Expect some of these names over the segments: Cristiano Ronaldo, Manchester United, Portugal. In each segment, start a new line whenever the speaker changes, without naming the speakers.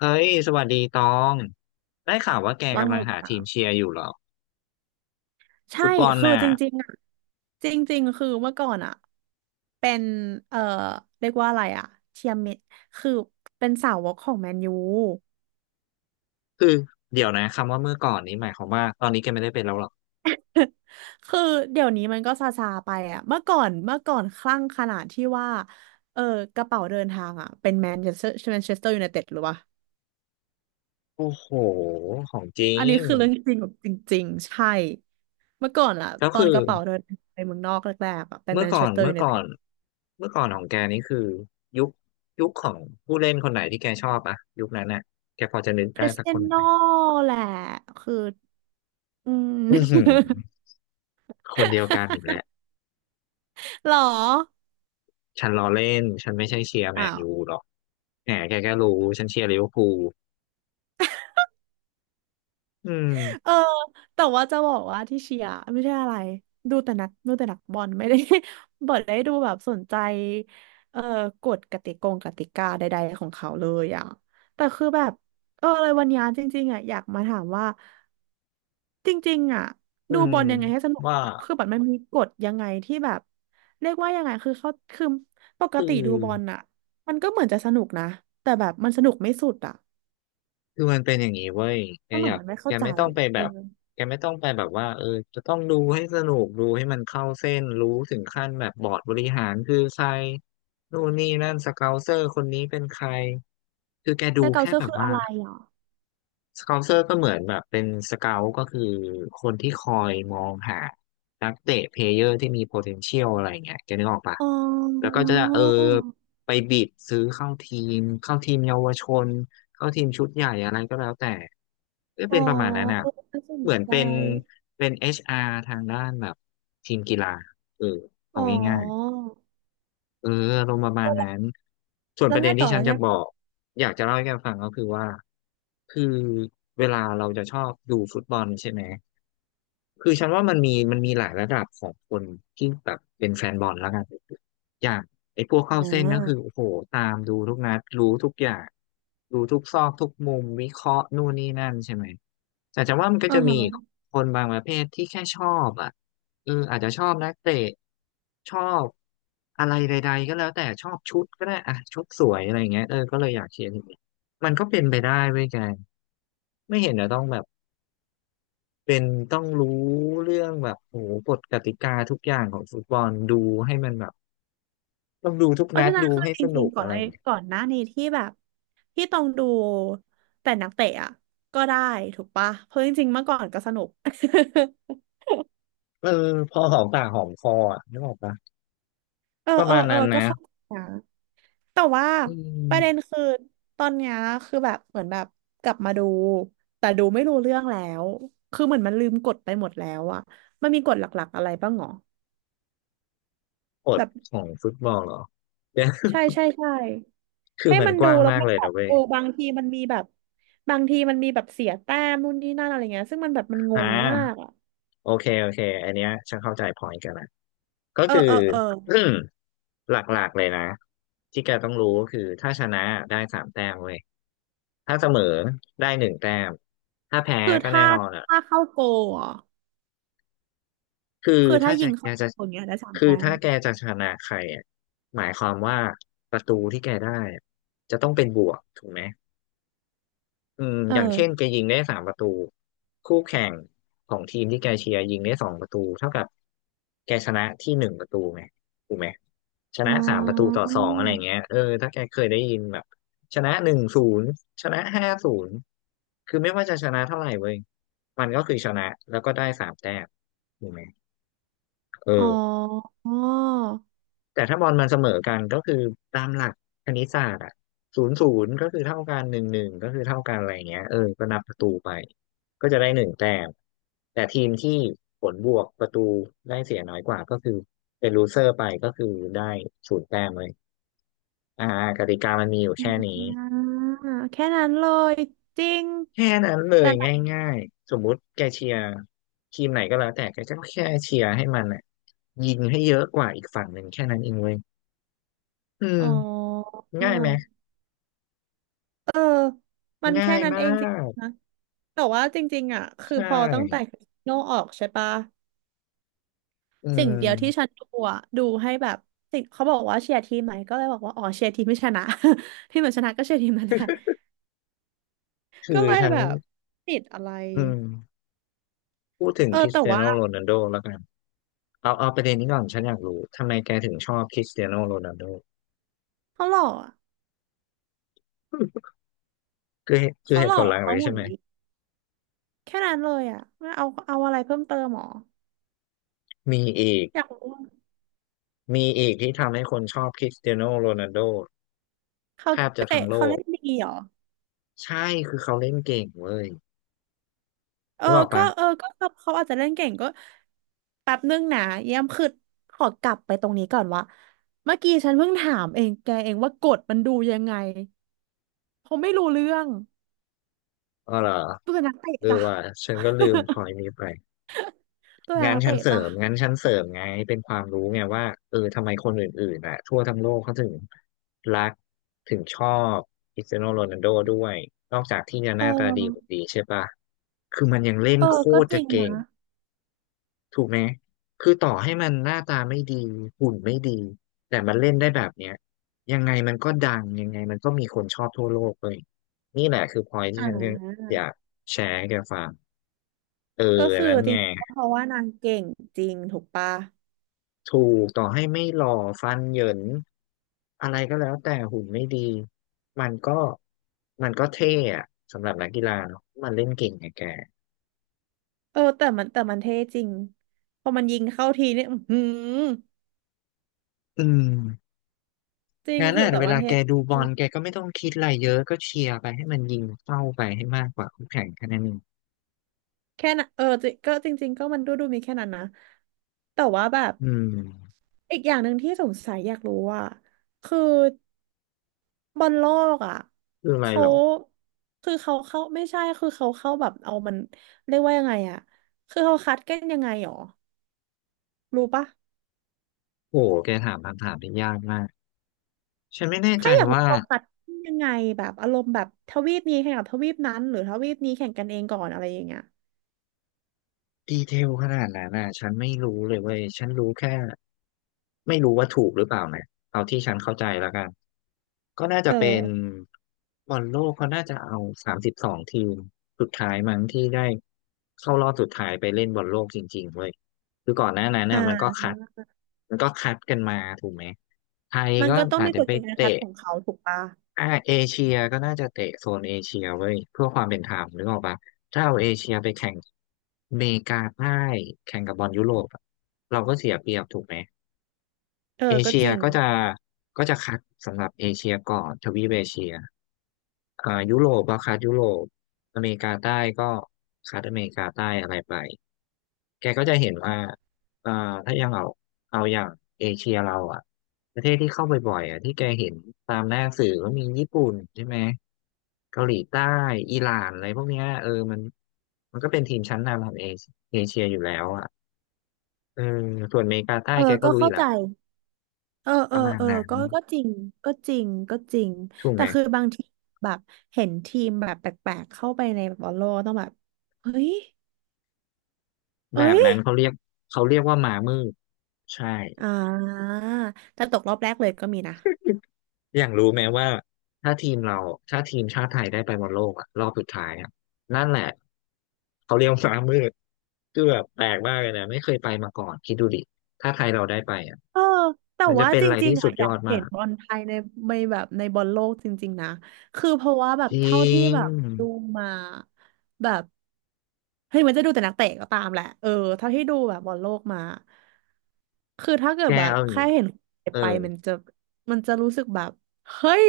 เฮ้ยสวัสดีตอง ได้ข่าวว่าแก
ว่า
กำ
ไง
ลังหา
จ๊ะ
ทีมเชียร์อยู่เหรอ
ใช่
ฟุตบอล
คือ
น่ะ
จริงๆอ่ะจริงๆคือเมื่อก่อนอ่ะเป็นเอ่อเรียกว่าอะไรอ่ะเชียร์เมคือเป็นสาวกของแมนยู
คือเดี๋ยวนะคำว่าเมื่อก่อนนี้หมายความว่าตอนนี้แกไม่ได้เป็นแล้วเหรอ
คือเดี๋ยวนี้มันก็ซาซาไปอ่ะเมื่อก่อนคลั่งขนาดที่ว่าเออกระเป๋าเดินทางอ่ะเป็นแมนเชสเตอร์แมนเชสเตอร์ยูไนเต็ดหรือวะ
โอ้โหของจริ
อันนี้
ง
คือเรื่องจริงแบบจริงๆใช่เมื่อก่อนอ่ะ
ก็
ตอน
คือ
กระเป๋าเดินทางไปเมืองนอกแรกๆอ่ะเป็น
เมื่
แม
อ
น
ก่
เช
อ
ส
น
เตอร์
เมื่
ยู
อ
ไน
ก่
เต็
อ
ด
นเมื่อก่อนของแกนี่คือยุคยุคของผู้เล่นคนไหนที่แกชอบอะยุคนั้นน่ะแกพอจะนึก
ค
ได้
ริส
สัก
เตี
ค
ย
นไห
โน่
ม
แหละคือ อืม
อือหือ คนเดียวกันอีกแล้ว
หรอ
ฉันล้อเล่นฉันไม่ใช่เชียร์แม
อ้า
น
ว
ยูหรอกแหมแกก็รู้ฉันเชียร์ลิเวอร์พูลอืม
เออแต่ว่าจะบอกว่าที่เชียร์ไม่ใช่อะไรดูแต่นักบอลไม่ได้ บอดได้ดูแบบสนใจเออกฎกติกงกติกาใดๆของเขาเลยอ่ะแต่คือแบบเอออะไรวันนี้จริงๆอ่ะอยากมาถามว่าจริงๆอ่ะ
อื
ดู
ม
บอลยังไงให้สนุกห
ว่า
รอคือแบอมันมีกฎยังไงที่แบบเรียกว่ายังไงคือเขาคือปก
คือ
ติดูบอลอ่ะมันก็เหมือนจะสนุกนะแต่แบบมันสนุกไม่สุดอ่ะ
คือมันเป็นอย่างนี้เว้ยแก
ก้วห
อ
นู
ยาก
มันไม่
แก
เข้าใจ
ไม่ต้อง
อะ
ไปแบ
เออ
บแกไม่ต้องไปแบบว่าเออจะต้องดูให้สนุกดูให้มันเข้าเส้นรู้ถึงขั้นแบบบอร์ดบริหารคือใครนู่นนี่นั่นสเกาเซอร์คนนี้เป็นใครคือแก
แซ
ดู
เกา
แค่
เซอร์
แบบ
คืออะ
ว่า
ไรอ่ะ
สเกาเซอร์ก็เหมือนแบบเป็นสเกาต์ก็คือคนที่คอยมองหานักเตะเพลเยอร์ที่มี potential อะไรเงี้ยแกนึกออกปะ
อ๋
แล้วก็
อ
จะเออไปบิดซื้อเข้าทีมเข้าทีมเยาวชนเข้าทีมชุดใหญ่อะไรก็แล้วแต่ก็
อ๋อ
เป็นประมาณนั้นอ่ะ
เออน่าสน
เหมือน
ใจ
เป็น HR ทางด้านแบบทีมกีฬาเออเอา
อ๋
ง่าย
อ
เอออารมณ์ประมาณนั้นส่วน
แล้
ป
ว
ระเด็
ไง
น
ต่
ที่
อ
ฉั
แล้
น
ว
จะ
ไง
บอ
ต่อ
ก อยากจะเล่าให้แกฟังก็คือว่า คือเวลาเราจะชอบดูฟุตบอลใช่ไหม คือฉันว่ามันมีหลายระดับของคนที่แบบเป็นแฟนบอลแล้วกันอย่างไอ้พวกเข้า
อ่
เส้นก็คือ
า
โอ้โหตามดูทุกนัดรู้ทุกอย่างรู้ทุกซอกทุกมุมวิเคราะห์นู่นนี่นั่นใช่ไหมแต่จะว่ามันก็
อืา
จะมี
ฮะ
คนบางประเภทที่แค่ชอบอ่ะเอออาจจะชอบนักเตะชอบอะไรใดๆก็แล้วแต่ชอบชุดก็ได้อ่ะชุดสวยอะไรอย่างเงี้ยเออก็เลยอยากเชียร์ทีมนี้มันก็เป็นไปได้เว้ยแกไม่เห็นจะต้องแบบ เป็นต้องรู้เรื่องแบบโอ้โหกฎกติกาทุกอย่างของฟุตบอลดูให้มันแบบต้องดูทุก
เพราะ
นัด
ฉะนั้น
ดู
คือ
ให้
จ
ส
ริ
นุ
ง
ก
ๆก่อ
อะ
น
ไรอ
ไอ้
ย่างเงี้ย
ก่อนหน้านี้ที่แบบที่ต้องดูแต่นักเตะอ่ะก็ได้ถูกปะ เพราะจริงๆเมื่อก่อนก็สนุก
เออพอหอมปากหอมคออ่ะนึกออกปะ
เออ
ประ
เออ
มาณ
เออ
นั้น
ก็
นะ
เข้าใจนะ แต่ว่า
อื
ป
ม
ระเด็นคือตอนเนี้ยคือแบบเหมือนแบบกลับมาดูแต่ดูไม่รู้เรื่องแล้วคือเหมือนมันลืมกฎไปหมดแล้วอะมันมีกฎหลักๆอะไรบ้างหรอ
กฎ
แบบ
ของฟุตบอลเหรอเดี๋ยว
ใช่
คือ
ให้
มัน
มัน
ก
ดู
ว้าง
แล้ว
มาก
มั
เล
น
ย
แบ
นะ
บ
เว้ย
เออบางทีมันมีแบบบางทีมันมีแบบเสียแต้มนู่นนี่นั่นอะไรเงี้ยซึ่งมันแบบมันง
อ่
งมา
า
กอะ
โอเคโอเคอันเนี้ยฉันเข้าใจพอยกันละก็
เออ
คือ
เออเออ
อืมหลักๆเลยนะที่แกต้องรู้ก็คือถ้าชนะได้สามแต้มเว้ยถ้าเสมอได้หนึ่งแต้มถ้าแพ้
คือ
ก็แน่
ถ้า
นอนอ่ะ
ถ้าเข้าโกลเหรอ
คือ
คือถ้า
ถ้า
ยิ
จะ
ง
แก
เข้า
จะ
โกลอย่างเงี้ยได้สาม
คือ
แต้ม
ถ้าแกจะชนะใครอ่ะหมายความว่าประตูที่แกได้อะจะต้องเป็นบวกถูกไหมอืม
เอ
อย่างเช่นแก
อ
ยิงได้สามประตูคู่แข่งของทีมที่แกเชียร์ยิงได้2 ประตูเท่ากับแกชนะที่1 ประตูไหมถูกไหมช
อ๋
นะสามประตูต่
อ
อสองอะไรเงี้ยเออถ้าแกเคยได้ยินแบบชนะ1-0ชนะ5-0คือไม่ว่าจะชนะเท่าไหร่เว้ยมันก็คือชนะแล้วก็ได้สามแต้มถูกไหม
อ๋
เออ
อ
แต่ถ้าบอลมันเสมอกันก็คือตามหลักคณิตศาสตร์อะ0-0ก็คือเท่ากัน1-1ก็คือเท่ากันอะไรเงี้ยเออ ก็นับประตูไปก็จะได้หนึ่งแต้มแต่ทีมที่ผลบวกประตูได้เสียน้อยกว่าก็คือเป็นลูเซอร์ไปก็คือได้0 แต้มเลยอ่ากติกามันมีอยู่
อ่
แค่นี้
าแค่นั้นเลยจริง
แค่นั้นเล
แต่
ย
แบบ
ง่ายๆสมมุติแกเชียร์ทีมไหนก็แล้วแต่แกก็แค่เชียร์ให้มันอ่ะยิงให้เยอะกว่าอีกฝั่งหนึ่งแค่นั้นเองเว้ยอืม
อ๋อ
ง่ายไหม
เออมัน
ง่า
แค่
ย
นั้น
มา
เองจริง
ก
นะแต่ว่าจริงๆอ่ะคือ
ใช่
พอตั้งแต่คริสโนออกใช่ปะ
อื
สิ่งเดียวที่
ม
ฉันดูอ่ะดูให้แบบสิ่งเขาบอกว่าเชียร์ทีมไหมก็เลยบอกว่าอ๋อเชียร์ทีมไม่ชนะ ที่เหมือนชนะก็เชียร์ทีมนั่นแหละ
คื
ก็
อ
เลย
ฉัน
แบบติดอะไร
อืมพูดถึง
เออ
คริส
แต่
เตีย
ว่า
โนโรนัลโดแล้วกัน เอา เอาประเด็นนี้ก่อน ฉันอยากรู้ ทำไมแกถึงชอบคริสเตียโนโรนัลโด
เขาหล่ออะ
คือคือ
เขา
เห
ห
ตุ
ล่
ผ
อ
ลหลัก
เขา
เลยใช่
หุ่น
ไหม
ดีแค่นั้นเลยอ่ะไม่เอาเอาอะไรเพิ่มเติมหรอ
มีอีก
อยากรู้
มีอีกที่ทำให้คนชอบคริสเตียโนโรนัลโด
เขา
แทบจะ
เตะ
ทั้งโล
เขา
ก
เล่นดีเหรอ
ใช่ คือเขาเล่นเก่งเว้ย
เออ
นึกออก
ก็
ปะ
เออก็เขาอาจจะเล่นเก่งก็แป๊บนึงนะเยี่ยมคือขอกลับไปตรงนี้ก่อนว่าเมื่อกี้ฉันเพิ่งถามเองแกเองว่ากฎมันดูยังไงเขาไม่รู้เรื่อง
อ๋อเหรอ
ตัวนักเตะ
เออ
จ้ะ
ว่าฉันก็ลืม พอยนี้ไป
ตัว
งาน
นัก
ชั้
เตะ
นเสริ
จ้ะ
มงานชั้นเสริมไงเป็นความรู้ไงว่าเออทำไมคนอื่นๆอ่ะทั่วทั้งโลกเขาถึงรักถึงชอบคริสเตียโนโรนัลโดด้วยนอกจากที่จะ
เ
หน้าตาดีกว่า
ออ
ดีใช่ปะคือมันยังเล่น
เอ
โค
อก็
ตร
จ
จะ
ริง
เก่ง
นะ
ถูกไหมคือต่อให้มันหน้าตาไม่ดีหุ่นไม่ดีแต่มันเล่นได้แบบเนี้ยยังไงมันก็ดังยังไงมันก็มีคนชอบทั่วโลกเลยนี่แหละคือพอยที่
อ่า
ฉันอยากแชร์ให้แกฟังเออ
ก็คือ
นั้น
จ
ไง
ริงเพราะว่านางเก่งจริงถูกปะ
ถูกต่อให้ไม่หล่อฟันเหยินอะไรก็แล้วแต่หุ่นไม่ดีมันก็เท่อะสำหรับนักกีฬาเนาะมันเล่นเก่งไงแก
เออแต่มันเท่จริงพอมันยิงเข้าทีเนี่ยอือหือ
อืม
จริง
งั้น
คือ
น่ะ
แต่
เว
วัน
ลา
เท่
แกดูบอลแกก็ไม่ต้องคิดอะไรเยอะก็เชียร์ไปให้มันยิงเข้าไปให้มากกว่าคู่แข่งแค่นั้นเอง
แค่นั้นเออจริก็จริงๆก็มันดูมีแค่นั้นนะแต่ว่าแบบ
อืม
อีกอย่างหนึ่งที่สงสัยอยากรู้ว่าคือบอลโลกอ่ะ
คืออะไร
เขา
หรอ
คือเขาเข้าไม่ใช่คือเขาเข้าแบบเอามันเรียกว่ายังไงอ่ะคือเขาคัดกันยังไงหรอรู้ปะ
โอ้โหแกถามคำถามที่ยากมากฉันไม่แน่ใจ
แค่อยากรู้
ว่า
เขาคัดยังไงแบบอารมณ์แบบทวีปนี้แข่งกับทวีปนั้นหรือทวีปนี้แข่งกันเองก่อนอะไรอย่างเงี้ย
ดีเทลขนาดนั้นน่ะฉันไม่รู้เลยเว้ยฉันรู้แค่ไม่รู้ว่าถูกหรือเปล่านะเอาที่ฉันเข้าใจแล้วกันก็น่าจะ
เออ
เป็นบอลโลกเขาน่าจะเอา32ทีมสุดท้ายมั้งที่ได้เข้ารอบสุดท้ายไปเล่นบอลโลกจริงๆเว้ยคือก่อนหน้านั้น
อ
เนี่ยมันก็
่า
คัดกันมาถูกไหมไทย
มัน
ก็
ก็ต้อง
อาจ
มี
จะ
กฎ
ไป
เกณฑ์การคัด
เตะ
ของเขาถูกปะ
อ่าเอเชียก็น่าจะเตะโซนเอเชียเว้ยเพื่อความเป็นธรรมนึกออกปะถ้าเอาเอเชียไปแข่งอเมริกาใต้แข่งกับบอลยุโรปอะเราก็เสียเปรียบถูกไหม
เอ
เอ
อก็
เชี
จ
ย
ริง
ก็จะคัดสำหรับเอเชียก่อนทวีปเอเชียอ่ายุโรปก็คัดยุโรปอเมริกาใต้ก็คัดอเมริกาใต้อะไรไป แกก็จะเห็นว่าอ่าถ้ายังเอาอย่างเอเชียเราอ่ะประเทศที่เข้าไปบ่อยๆอ่ะที่แกเห็นตามหน้าสื่อก็มีญี่ปุ่นใช่ไหมเกาหลีใต้อิหร่านอะไรพวกเนี้ยเออมันก็เป็นทีมชั้นนำของเอเชียอยู่แล้วอ่ะเออส่วนอเมริกาใต้
เออ
แกก็
ก็
รู้อ
เข้า
ยู่
ใจ
ละ
เออ
ป
เออ
ระมาณ
เออ
นั้น
ก็ก็จริงก็จริง
ถูก
แต่
ไหม
คือบางทีแบบเห็นทีมแบบแปลกๆเข้าไปในบบอลโลกต้องแบบเฮ้ยเอ้
แบบ
ย
นั้นเขาเรียกว่าหมามืดใช่
อ่าแต่ตกรอบแรกเลยก็มีนะ
อย่างรู้ไหมว่าถ้าทีมเราถ้าทีมชาติไทยได้ไปบอลโลกอะรอบสุดท้ายอะนั่นแหละเขาเรียกวาหมามืดคือแบบแปลกมากเลยนะไม่เคยไปมาก่อนคิดดูดิถ้าไทยเราได้ไปอะ
เออแต่
มันจะ
ว่า
เป็น
จ
อะไร
ริง
ที่
ๆ
สุ
อ่ะ
ด
อ
ย
ยา
อ
ก
ด
เห็
มา
น
ก
บอลไทยในในแบบในบอลโลกจริงๆนะคือเพราะว่าแบบ
จร
เท่า
ิ
ที่
ง
แบบดูมาแบบเฮ้ยมันจะดูแต่นักเตะก็ตามแหละเออเท่าที่ดูแบบบอลโลกมาคือถ้าเกิ
แก
ดแบบ
เอาอย่าง
แค่
งี้
เห็น
เออ
ไปมันจะรู้สึกแบบเฮ้ย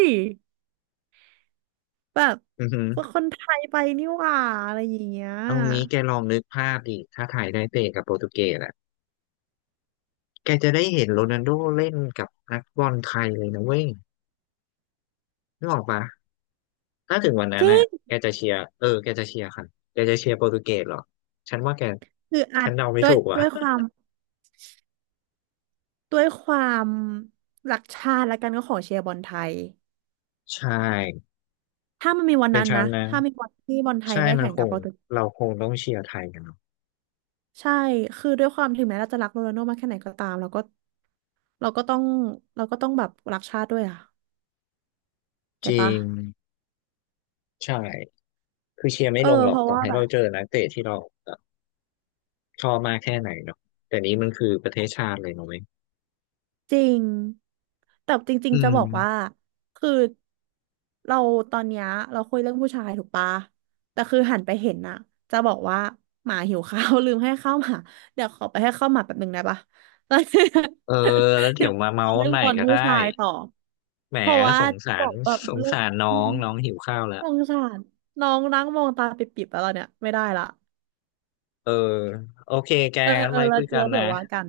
แบบ
อือหือ
คนไทยไปนี่หว่าอะไรอย่างเงี้ย
เอางี้แกลองนึกภาพดิถ้าไทยได้เตะกับโปรตุเกสอะแกจะได้เห็นโรนัลโดเล่นกับนักบอลไทยเลยนะเว้ยนึกออกปะ ถ้าถึงวันนั้
จ
น
ริ
น่ะ
ง
แกจะเชียร์เออแกจะเชียร์ใครแกจะเชียร์โปรตุเกสเหรอฉันว่าแก
คืออา
ฉั
จ
นเดาไม่
ด้วย
ถูกว่ะ
ด้วยความ ด้วยความรักชาติแล้วกันก็ขอเชียร์บอลไทย
ใช่
ถ้ามันมีวัน
เป็น
นั้น
ฉั
นะ
นนะ
ถ้ามีวันที่บอลไทย
ใช่
ได้
มัน
แข่ง
ค
กับ
ง
โปรตุเกส
เราคงต้องเชียร์ไทยกันเนาะ
ใช่ คือด้วยความถึงแม้เราจะรักโรนัลโดมากแค่ไหนก็ตามเราก็เราก็ต้องเราก็ต้องแบบรักชาติด้วยอ่ะ
จ
เก็ต
ริ
ปะ
งใช่ คือเชียร์ไม่
เออ
ลงหรอ
เพ
ก
ราะ
ต่อ
ว่า
ให้
แบ
เรา
บ
เจอนักเตะที่เราแบบชอบมากแค่ไหนเนาะแต่นี้มันคือประเทศชาติเลยเนาะเว้ย
จริงแต่จริง
อื
ๆจะ
ม
บอกว่าคือเราตอนเนี้ยเราคุยเรื่องผู้ชายถูกปะแต่คือหันไปเห็นน่ะจะบอกว่าหมาหิวข้าว ลืมให้ข้าวหมาเดี๋ยวขอไปให้ข้าวหมาแป๊บหนึ่งได้ปะแล้ว
เอ อแล้วเดี๋
เดี๋ย
ยว
ว
มาเมา
เอา
ส์กั
เรื่
น
อง
ใหม่
บอล
ก็
ผู้
ได้
ชายต่อ
แหม
เพราะว่า
สงสา
บ
ร
อกแบบเรื่อง
น้
อื
อ
ม
งน้องหิวข้าวแล้
ส
ว
งสารน้องนั่งมองตาปิบๆแล้วเราเนี่ยไม่ได้ละ
เออโอเคแก
เออ
งั้น
เออ
ไว้
แล้
คุ
ว
ยกั
แล้
น
วเดี๋
นะ
ยวว่ากัน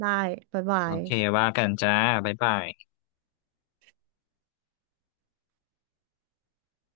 ได้บ๊ายบา
โอ
ย
เค ว่ากันจ้าบ๊ายบาย